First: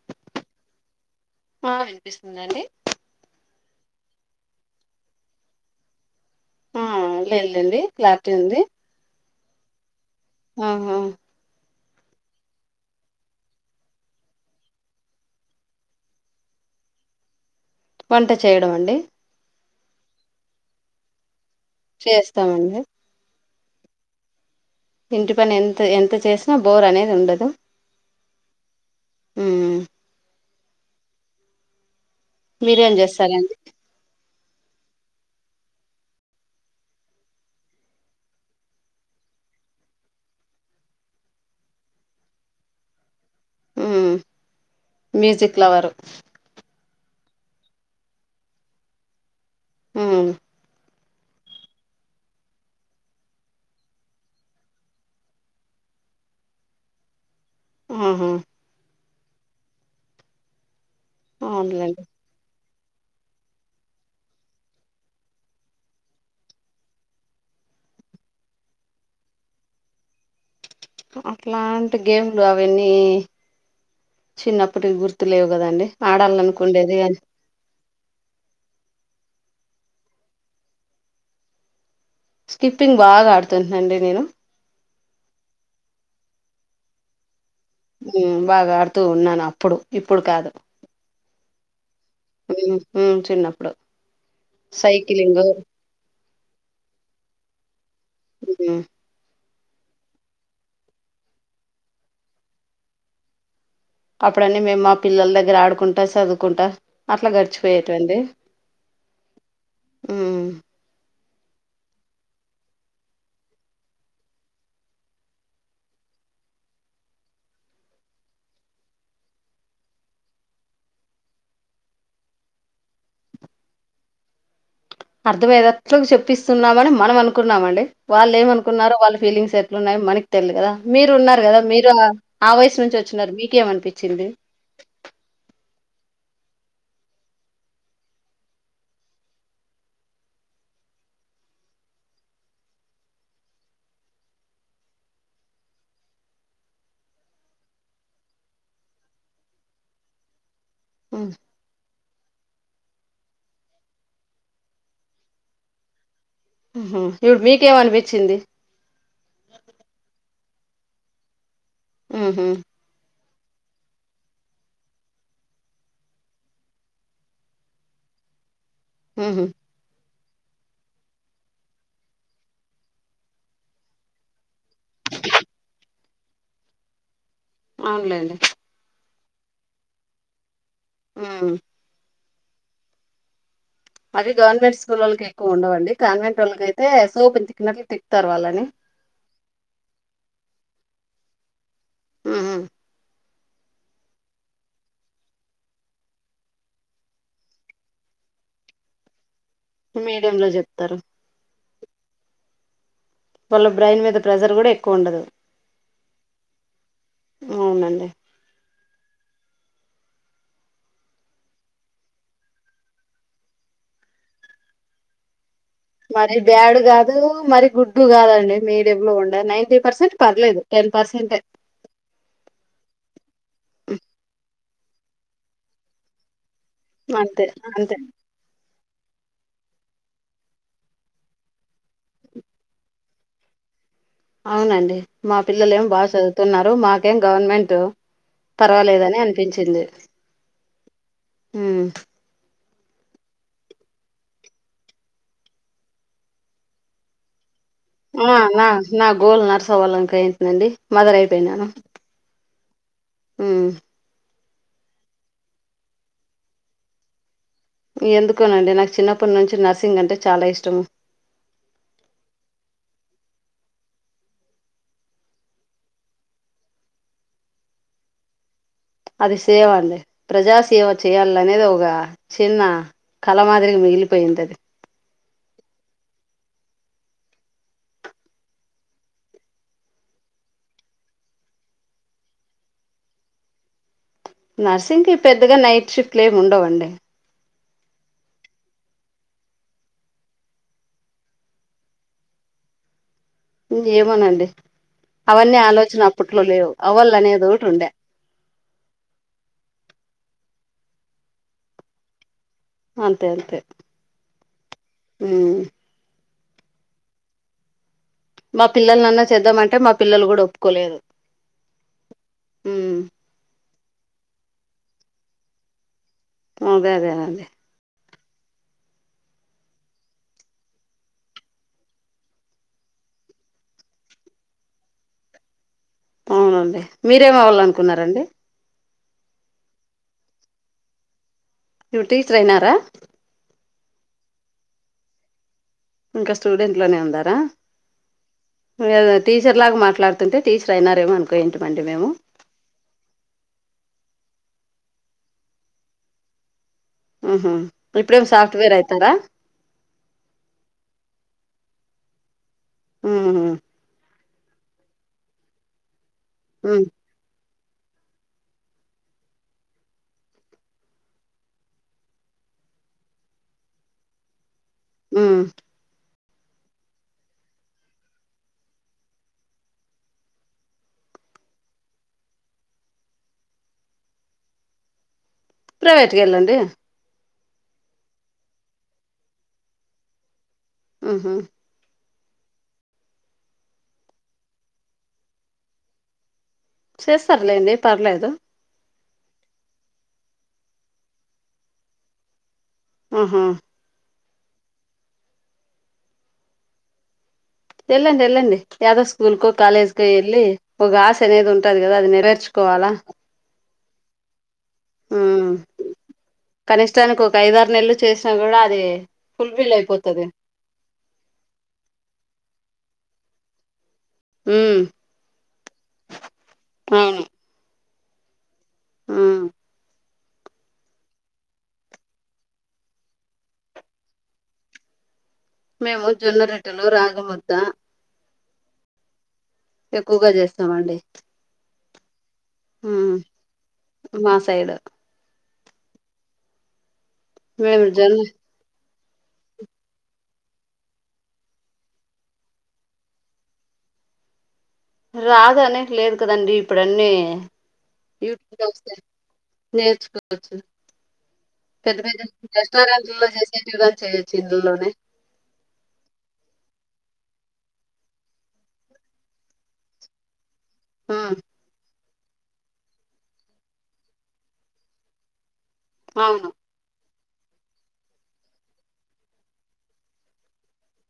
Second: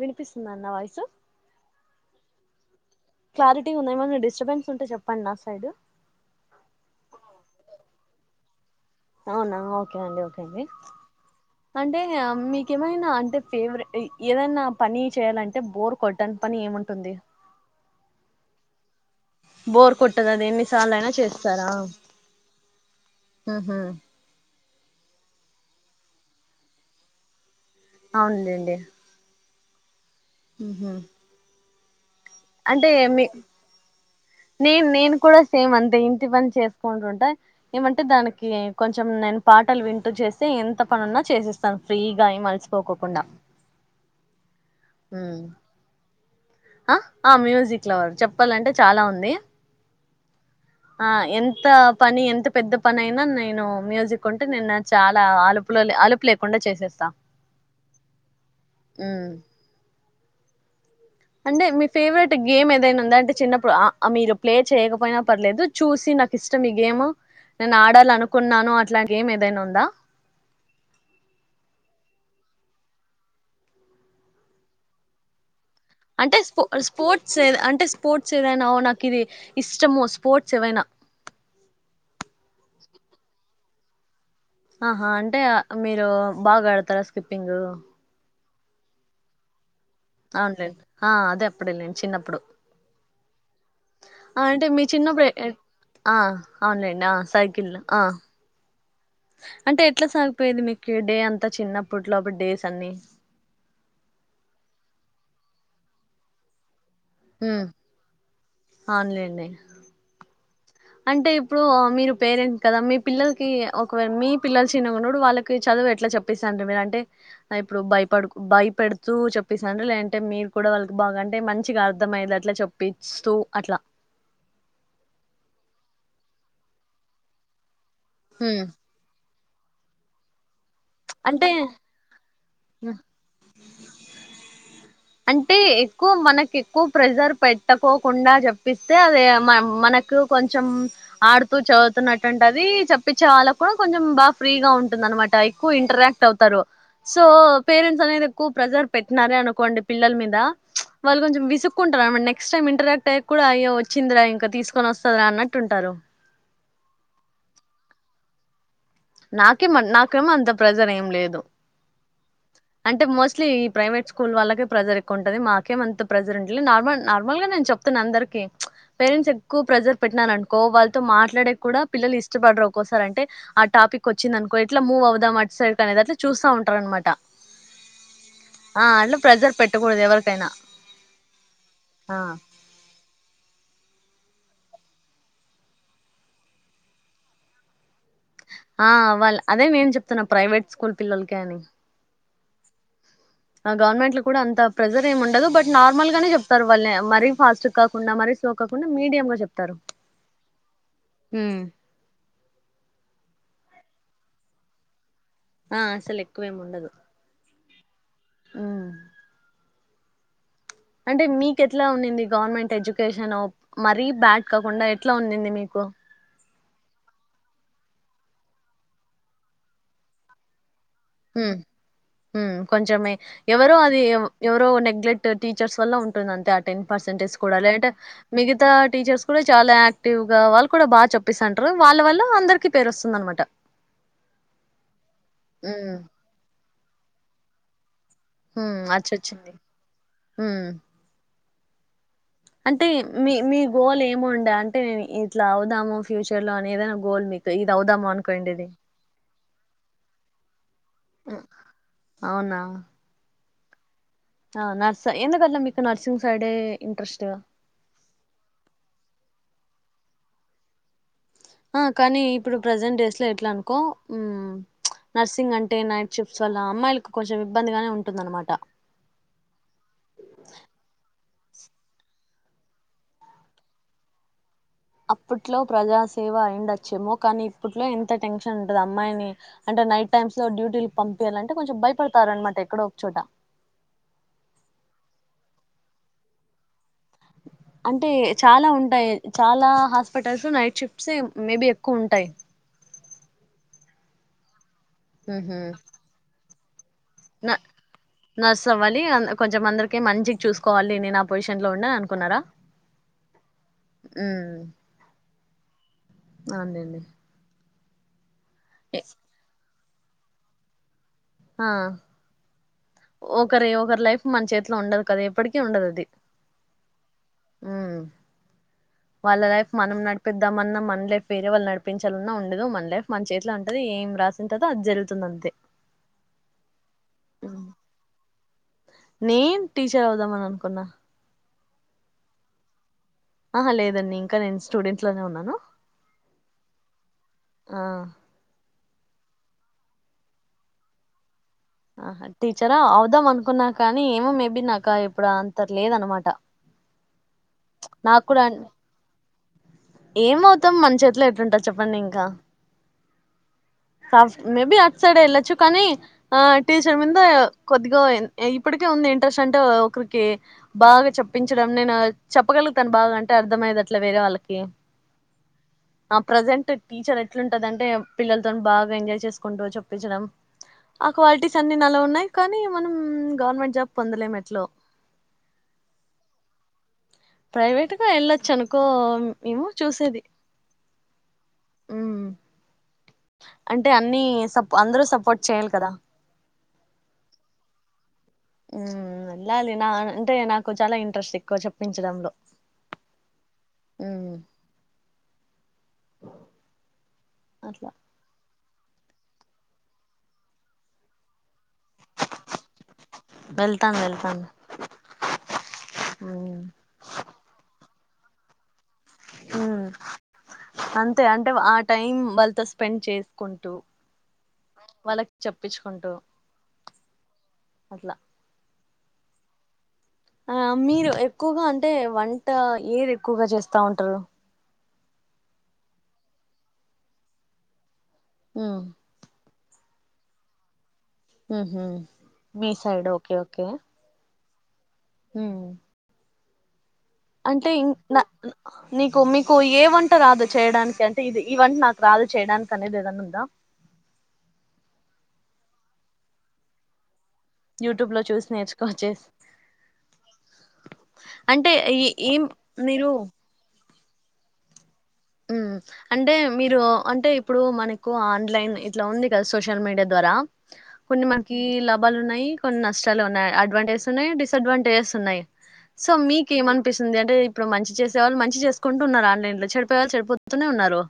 వినిపిస్తుంద నా వాయిసు ఉందండి క్లారిటీ ఉంద ఏమన్నా డిస్టర్బెన్స్ ఉంటే చెప్పండి నా సైడ్ ఆ లేదులేండి క్లారిటీ ఉంది అవునా ఓకే అండి ఓకే అండి ఆహా అంటే మీకేమైనా అంటే ఫేవరెట్ ఏదైనా పని చేయాలంటే బోర్ కొట్టని పని ఏ ఉంటుంది వంట చేయడం అండి బోర్ కొట్టదు అది ఎన్నిసార్లైనా చేస్ చేస్తామండి ఊహూ ఇంటి పని ఎంత ఎంత చేసినా బోర్ అనేది ఉండదు అవునులేండి మ్మ్ ఊహూ అంటే మీరేం మీ చేస్తారండి నేను నేను కూడా సేమ్ అంతే ఇంటి పని చేసుకుంటుంటా ఏమంటే దానికి కొంచెం నేను పాటలు వింటూ చేస్తే ఎంత పనున్నా చేసేస్తాను ఫ్రీగా ఏం అలిసిపోకోకుండా హ్మ్ మ్యూజిక్ లవరు ఆ ఆ మ్యూజిక్ లవర్ చెప్పాలంటే చాలా ఉంది ఊ ఆ ఎంత పని ఎంత పెద్ద పని అయినా నేను మ్యూజిక్ ఉంటే నేను నా చాలా అలుపులో [inaudible] అలుపు లేకుండా చేసేస్తా ఊహూ ఊ అంటే మీ అవునులేండి ఫేవరేట్ గేమ్ ఏ దైనా ఉందా అంటే చిన్నప్పుడు ఆ మీరు ప్లే చేయకపోయినా పర్లేదు చూసి నాకు ఇష్టం ఈ గేమ్ నేను ఆడాలనుకున్నాను అట్లా గేమ్ ఏదైనా ఉందా అట్లాంటి గేమ్ లు అవన్నీ చిన్నప్పటివి గుర్తులేవు కదండి అంటే స్పో ఆడాలనుకుండేది కాని స్పోర్ట్స్ అంటే స్పోర్ట్స్ ఏదైనా నాకు ఇది ఇష్టము స్పోర్ట్స్ ఏవైనా స్కిప్పింగ్ బాగా ఆడుతుంటినండి నేను ఆహా అంటే మీరు బాగా ఆడతారా స్కిప్పింగ్ మ్మ్ బాగా ఆడుతూ ఉన్నాను అప్పుడు ఇప్పుడు కాదు అవునులే ఆ అద ఎప్పుడేలేండి చిన్నప్పుడు మ్మ్ మ్మ్ చిన్నప్పుడు ఆ అంటే మీ చిన్నప్పుడు సైకిలింగు ఆ అవునులెండి ఆ సైకిళ్లు ఆ హు అంటే ఎట్లా సాగిపోయేది మీకు డే అంతా చిన్నప్పట్లోటి డేస్ అన్ని అప్పుడన్నీ మేము మా పిల్లల దగ్గర ఆడుకుంటా చదువుకుంటా అట్లా గడిచిపోయేటవండి అవునులేండి ఊ అంటే ఇప్పుడు ఆ మీరు పేరెంట్ కదా మీ పిల్లలకి ఒకవేళ మీ పిల్లలు చిన్నగున్నప్పుడు వాళ్ళకి చదువు ఎట్లా చెప్పిస్తాను మీరు అంటే ఇప్పుడు భయపడు భయపేడుతూ చెప్పేస్తాను లేదంటే మీరు కూడా వాళ్ళకి అంటే మంచిగా అర్థమయ్యేటట్లు చెప్పిస్తూ అట్ల అర్థమయ్యేట్లు చెప్పిస్తున్నామని మనం అనుకున్నామండి వాళ్ళు ఎం హ్మ్. అనుకున్నారో వాళ్ళ ఫీలింగ్స్ ఎట్లు ఉన్నాయె మనకి తెలిదు కదా మీరు ఉన్నారు అంటే కదా మీరు ఆ వయసు ఉ నుంచి వచ్చున్నారు మీకేమనిపించింది అంటే ఎక్కువ మనకు ఎక్కువ ప్రెజర్ పెట్టకోకుండా చెప్పిస్తే అదే మ మనకు కొంచెం ఆడుతూ చదువుతున్నట్టుంటి అది చప్పించే వాళ్ళకు కూడా కొంచెం బాగా ఫ్రీగా ఉంటుంది అనమాట ఎక్కు ఇంటరాక్ట్ అవుతారు సో పేరెంట్స్ అనేది ఎక్కువ ప్రెజర్ పెట్టినారే అనుకోండి పిల్లల మీద ప్చ్ వాళ్ళు కొంచెం విసుక్కుంట నెక్స్ట్ టైమ్ ఇంటరాక్ట్ అయ్య కూడా అయ్య వచ్చిందిరా ఇంకా తీసుకొని వస్తారా అన్నట్టు ఉంటారు ఉహు ఇప్పుడు మీకేం అనిపించింది నాకేమ నాకేమో అంత ప్రేజర్ ఎం లేదు ఉహు అంటే మోస్ అస్లీ ఈ ప్రైవేట్ స్కూల్ వాళ్ళకి ప్రెజర్ ఎక్కువ ఉంటది మాకేమంత ప్రెజర్ ఉంటలే నార్మల్ నార్మల్గా నేను చెప్తున్న అందరికీ ప్చ్ పేరెంట్స్ ఉహు ఎక్కువ ప్రెజర్ పెట్టినాను అనుకో వాళ్ళతో మాట్లాడే కూడా పిల్లలు ఇష్టపడరు ఒక్కోసారి అంటే ఆ టాపిక్ వచ్చింది అనుకో అట్లా మూ అవుదాం అటు సైడ్ అనేది అట్లా చూస్తా ఉంటారనమాట అవునులెండి ప్రెజర్ పెట్టకూడదు ఎవరికైనా ఉమ్ ఆ అవి గవర్నమెంట్ స్కూల్లోలకి ఎక్కువ ఉండవండి కాన్వెంట్ వాళ్ళకైతే సోప తికిన్నట్లు ఆ అ అదే నేను చెప్తున్నా ప్రైవేట్ స్కూల్ పిల్లలకే అని ఉహ్ గవర్నమెంట్ లో కూడా అంత ప్రెజర్ ఏమి ఉండదు బట్ నార్మల్ గానే చెప్తారు వాళ్ళని మరీ ఫాస్ట్ కాకుండా మరీ సోకకుండా మీడియ చె మీడియం లో చెప్తారు వాళ్ళ బ్రెయిన్ మీద ప్రెజర్ కూడా ఎక్కువ ఉండదు ఆ అసలు ఎక్కువేమి ఉండదు అవునండి ఆ అంటే మీకు ఎట్లా ఉన్నింది గవర్నమెంట్ ఎడ్యుకేషన్ మరీ బ్యాడ్ కాకుండా ఎట్లా ఉంది మీకు మరి బ్యాడ్ కాదు మరి గుడ్డు కాదండి మీడియం లో ఉండే నైన్టీ పర్సెంట్ పర్లేదు టెన్ పర్సెంటే కొంచంచమే ఎవరు అది ఎ ఎవరు నెగ్లెక్ట్ టీచర్స్ వల్ ఉంటుంది అంతే ఆ టెన్ పర్సెంటేజ్ అంతే కూడా లేదంటేయ్ అంతే మిగతా టీచర్స్ కూడా చాలా యాక్టివ్ గా వాళ్ళు కూడా బాగా చెప్పస్తంటారు వాళ్ళ వల్ల అందరికి పేరు వస్తుంద అనమాట అవునండి మా పిల్లలు ఏమి బాగా చదువుతున్నారు మాకేం గవర్నమెంట్ ఉమ్ పర్వాలేదని అచ్చొచ్చింది అనిపించింది ఉమ్ హ అంటే మీ మీ గోల్ ఏముండ అంటేే ఇట్లా అవుదాము ఫ్యూచర్ లో అని ఏదైనా గోల్ మీకు ఇది అవుదాము ఆ అనుకోండేది నా గోల్ నర్స్ అవ్వాలనుకున్నాను కానీ మదర్ అయిపోయినాను అవునా ఉమ్ ఆ నర్స్ ఎందుకసలు మీకు నర్సింగ్ సైడే ఇంట్రెస్ట్ ఎందుకోనండి నాకు చిన్నప్పటి నుంచి నర్సింగ్ అంటే చాలా ఇష్టము ఆ కానీ ఇప్పుడు ప్రజెంట్ డేస్ లో ఎట్లా అనుకో ప్చ్ నర్సింగ్ అంటే నైట్ షిఫ్ట్ వల్ల అమ్మాయిలకు కొంచెం ఇబ్బందిగానే ఉంటుందన్నమాట అది సేవ అండి ప్రజా సేవ చేయాలనేది ఒక చిన్న కల మాదిరికి మిగిలిపోయింది అది అప్పట్లో ప్రజాసేవ అయి ఉండొచ్చేమో కానీ ఇప్పట్లో ఎంత టెన్షన్ ఉంటది అమ్మాయిని అంటే నైట్ టైమ్స్ లో డ్యూటీలు పంపియాలంటే కొంచెం భయపడతారన్నమాట ఎక్కడో ఒక చోట నర్సింగ్ కి పెద్దగా నైట్ షిఫ్ట్ లు ఏమి ఉండవండి అంటే చాలా ఉంటాయి చాలా హాస్పిటల్స్ నైట్ షిఫ్ట్స్ మేబి ఎక్కువ ఉంటాయి ఏమోనండి మ్మ్ అవన్నీ హ్మ్ ఆలోచన అప్పట్లో లేవు అవల్ అనేది ఒకటి ఉండే నర్స్ అవ్వాలి కొంచెం అందరిని మంచికి చూసు కోవాలి నేను ఆ పొజిషన్లో ఉండాలి అని అనుకున్నారా అంతే అంతే మ్మ్ ప్చ్ అండి మా పిల్లలు చేద్దామంటే మా పిల్లలు కూడా ఒప్పుకోలేదు ఆ హా ఉమ్ ఒకరి ఒకరి లైఫ్ మన చేతిలో ఉండదు కదా ఎప్పటికీ ఉండదు అది అదదే గదా ఉమ్. వాళ్ళ లైఫ్ మనం నడిపిద్దాంమన్నా మన లైఫ్ వేరే వాళ్ళ నడిపించాలన్నా ఉండదు మన లైఫ్ మన చేతిలో ఉంటది రాసి ఉంటాదో అది జరుగుతుంది అంతే అవునండి మీరేమి ఉమ్. అవ్వాలనుకున్నారండి నేను టీచర్ అవుదామని అనుకున్నా టీచర్ ఐనరా ఆహా లేదండి ఇంకా నేను స్టూడెంట్స్ లోనే ఉన్నాను ఇంకా స్టూడెంట్ లోనే ఉన్నారా ఆ టీచర్ లాగా మాట్లాడుతుంటే టీచర్ అయినారేమో అనుకున్న టీచరా అవుదాం అనుకున్నాను కానీ కానీ ఏమో మేబి నాక ఇప్పుడు అంత లేదు అన్నమాట మ్మ్ హ్హ్ ఇప్పుడేం సాఫ్ట్వేర్ అయితుందా ఏమవుతాం మన చేతిలో ఎట్లుంటది చెప్పండి ఇంకా హు హ్ సాఫ్ట్ మేబి అట్ సైడే వెళ్ళొచ్చు కానీ ఆ ఉమ్ టీచర్ మీద కొద్దిగా ఇప్పటికే ఉంది ఇంట్రెస్ట్ అంటే ఒకరికి బాగా చెప్పించడం నేను చెప్పగ తను బాగాంట అర్థమయ్యేట్టు వేరే వాళ్ళకి మ్మ్ ఆ ప్రజెంట్ టీచర్ ఎట్లుంటదంటే పిల్లలతో బాగా ఎంజాయ్ చేసుకుంటూ చేప్పించడం ఆ క్వాలిటీస్ అన్ని నాలో ఉన్నాయి కానీ మనం గవర్నమెంట్ జాబ్ పొందలేం ఎట్లో ప్రైవేట్ కి వెళ్ళండి ప్రైవేట్గా వెళ్ళొచ్చు అనుకో మేమో చూసేది మ్మ్ హ్హ్ ఉమ్, అంటే అన్ని అందరూ సపోర్ట్ చేయాలి కదా చేస్తారులేండి పర్లేదు వెళ్ళాలి నా అంటే నాకు చాలా ఇంట్రెస్ట్ ఎక్కువ చెప్పించడంలో మ్మ్ హ్హ్ అ ఏళ్లండి ఏళ్లండి ఏదో స్కూల్కో కాలేజ్కో వెళ్ళి ఒక ఆశ అనేది ఉంటది కదా అది నెరవెర్చుకోవాలి వెళ్తా వెళ్తానా ఉ కనిష్టానికి ఒక ఐదారు నెలలు చేసినా కూడా అది, హ ఫుల్ఫిల్ అయిపోతది అంతే అంటే ఆ టైం వాళ్ళతో స్పెండ్ చేసుకుంటూ ఉమ్ వాళ్ళకి చెప్పించుకుంటూ అట్లా ఆ ఆ మీరు ఎక్కువగా అంటే వంట ఏది ఎక్కువగా చేస్తా ఉంటారు. మేము జొన్న రెట్టెలు, రాగిముద్ద ఆ ఎక్కువగా చేస్తామండి. ఉహు మీ సైడ్ ఓకే ఓకే సైడు హు అంటే మేము ఇం జొన్న నీకు మీకు ఏ వంట రాదు చేయడానికి అంటే ఇది ఈ వంట నాకు రాదు చేయడానికి అనేది ఏదనా ఉందా, [unintelligible] రాదు అనేసి లేదు కాదండి ఇప్పుడున్నీ యూట్యూబ్ చూసి యూటూబ్ లో చూస్తే నేర్చుకోచ్చేసి నేర్చుకోవచ్చు, అంటే పెద్ద ఈ పెద్ద ఏం మీరు రెస్టారెంట్లలో చేసేగటివి చేయొచ్చు ఇందులోనే, ఉ అంటే మీరు అంటే ఇప్పుడు మనకు ఆన్లైన్ ఇట్లా ఉంది. కదా సోషల్ మీడియా ద్వారా కొన్ని ఉమ్ మనకి లాభాలు ఉన్నాయి, కొన్ని నష్టాలు ఉన్నాయి, అడ్వాంటేజెస్ ఉన్నాయి డిసడ్వాంటేజెస్ ఉన్నాయి. సో అవును మీకు ఏమనిపిస్తుంది. అంటే ఇప్పుడు మంచి చేసేవాళ్ళు మంచి చేసుకుంటు ఉన్నారు, ఆన్లైన్ లో చె చెప్పేళ చెడిపోతూనే ఉన్నారు.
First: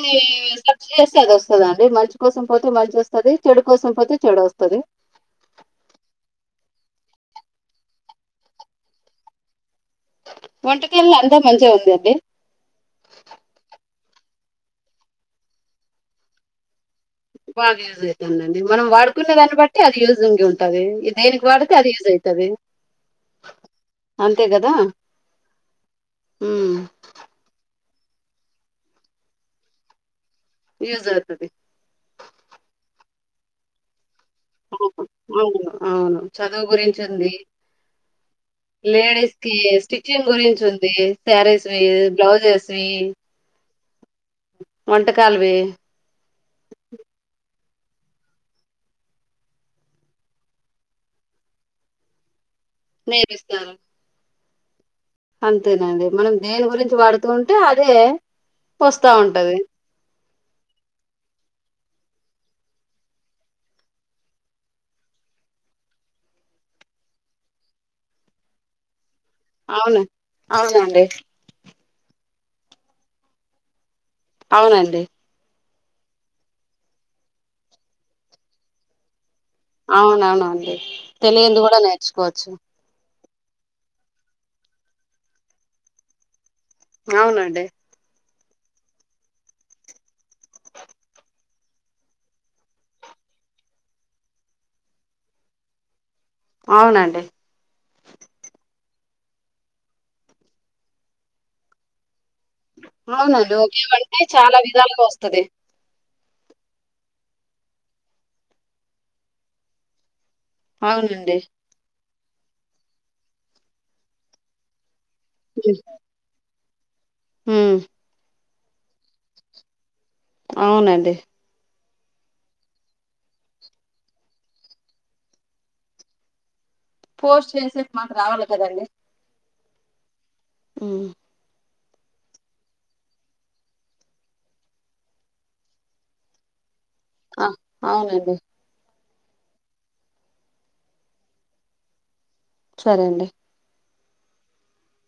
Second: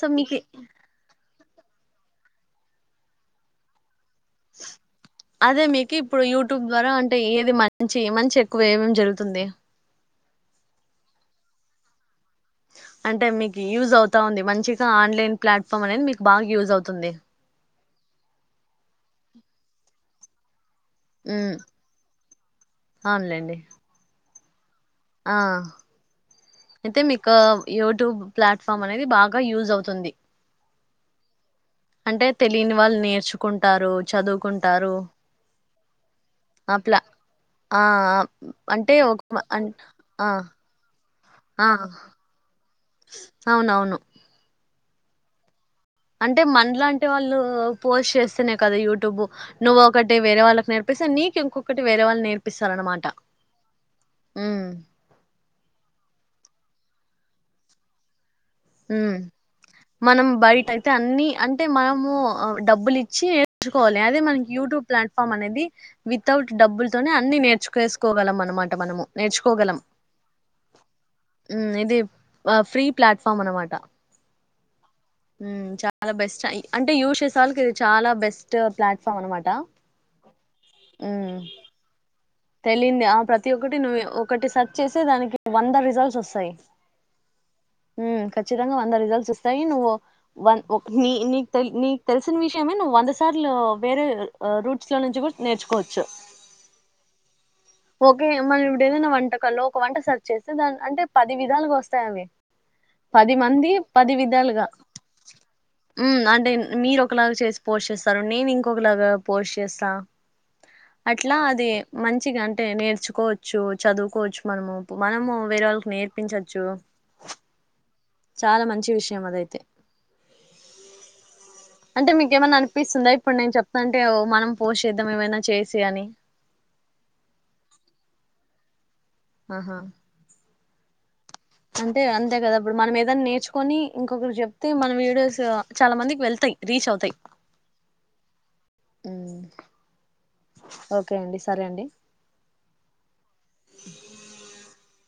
సో మీకు సబ్ చేస్తే అది వస్తదండి మంచి కోసం పోతే మంచి వస్తుది చెడు కోసం పోతే చెడు వస్తది అదే మీకు ఇప్పుడు యూ యూట్యూబ్ ద్వారా అంటే ఏది మంచి మంచి ఎక్కువ ఏం జరుగుతుంది. వంటకేమో అంతా మంచిగా ఉండిది. అంటే మీకు యూజ్ అవుతా ఉంది మంచిగా ఆన్లైన్ ప్లాట్ఫామ్ అనేది మీకు బాగా యూజ్ అవుతుంది. బాగా యూజ్ అవుతుందండి మనం వాడుకునే దాన్ని బట్టి అది యూజింగ్ ఉంటుంది. ఈ దేనికి మ్మ్ వాడితే అది యూజ్ అయితది. అవునులేండి అంతే కదా ఆ ఉమ్ అయితే మీకు యూట్యూబ్ ప్లాట్ఫామ్ అనేది బాగా యూజ్ అవుతుంది. యూజ్ అవుతది అంటే తెలియని వాళ్ళు నేర్చుకుంటారు చదువుకుంటారు. అవును అవును చదువు ఆ ప్లా గురించి ఉంది ఆ ఆ, అంటే ఒక లేడీస్ మ- కి అన్- స్టిచింగ్ ఆ గురించి ఉంది. శ్యారీస్ ఆ మీ బ్లౌజ్ స్ అవునవును వంటకాలువి అంటే మన లాంటి వాళ్ళు పోస్ట్ చేస్తేనే కద యూట్యూబ్ నువ్వు ఒకటి వేరే వాళ్ళకి నేర్పిస్తే నీకు ఇంకొటిే వేరే వాళ్ళు నేర్ పిస్తారు, ఉ అంతేనండి మనం దేని గురించి వాడుతూ ఉంటే అదే, ఉ వస్తా ఉంటది మనం బయట అయితే అన్ని అంటే టే మనము డబ్బులు ఇచ్చి నేర్చుకోవాలి అదే మనకి యూట్యూబ్ ప్లాట్ఫామ్ అనేది వితౌట్ డబ్బులతోనే అన్ని నేర్చుకెసుకోగలం అన్నమాట మనము, నేర్చుకోగలం అవును అవునండి ఇది ఫ్రీ ప్లాట్ఫార్మ్ అనమాట అవునండి చాలా బెస్ట్ అంటే యూజ్ చేస వాళ్ళకి ఇది చాలా బెస్ట్ ప్లాట్ఫామ్ అనమాట, అవునవును అండి తెలియందు కూడా నేర్చుకోవచ్చు తెలింది ఆ ప్రతి ఒక్కటి నువ్ ఒకటి సెర్చ్ చేసి దానికి వంద రిజల్ట్స్ వస్తయ్ అవునండి ఖచ్చితంగా వంద రిజల్ట్స్ వస్తాయి. నువ్వు వన్ నీ నీకు తెలిసిన విషయమే నువ్వు వంద సార్లు వేరే రూట్స్ లో నుంచి కూడా నేర్చుకోవచ్చు. అవునండి ఓకే మనమ్ ఏదైనా వంటకాల్లో ఒక వంట సెర్చ్ చేస్తే దాని అంటే పది విధాలుగా వస్తుంది పది అవునండి మంది ఒకే పది వంటే చాలా విధాలుగా వస్తది ఉ అంటే మీరు ఒకలాగా చేసి పోష్ చేస్తారు నేను ఇంకొకలాగా పోస్ చేస్తా అట్లా అవునండి అది మంచిగా అంటే నేర్చుకోవచ్చు. చదువుకోవచ్చు మనము. మనము వేరే వాళ్ళకి నేర్పించవచ్చు. హూమ్ చాలా మంచి విషయం అదైతే అవునండి అంటే మీక ఏమన్నా అనిపిస్తుందా ఇప్పుడు నేను చెప్తానంటే మనం పోష్ చేద్దాం ఏమైనా చేసి అని పోస్ట్ చేసేక్ మాకి రావాల కద అండి ఆహా ఉ అంటే అంతే కదా ఇప్పుడు మనం ఏదైనా నేర్చుకొని, ఇంకొకరు చెప్తే మన వీడియోస్ చాలా మందికి వెళ్తాయి. రీచ్ అవు ఆ అవునండి ఉమ్ ఓకే అండి సరే అండి సరే అండి అ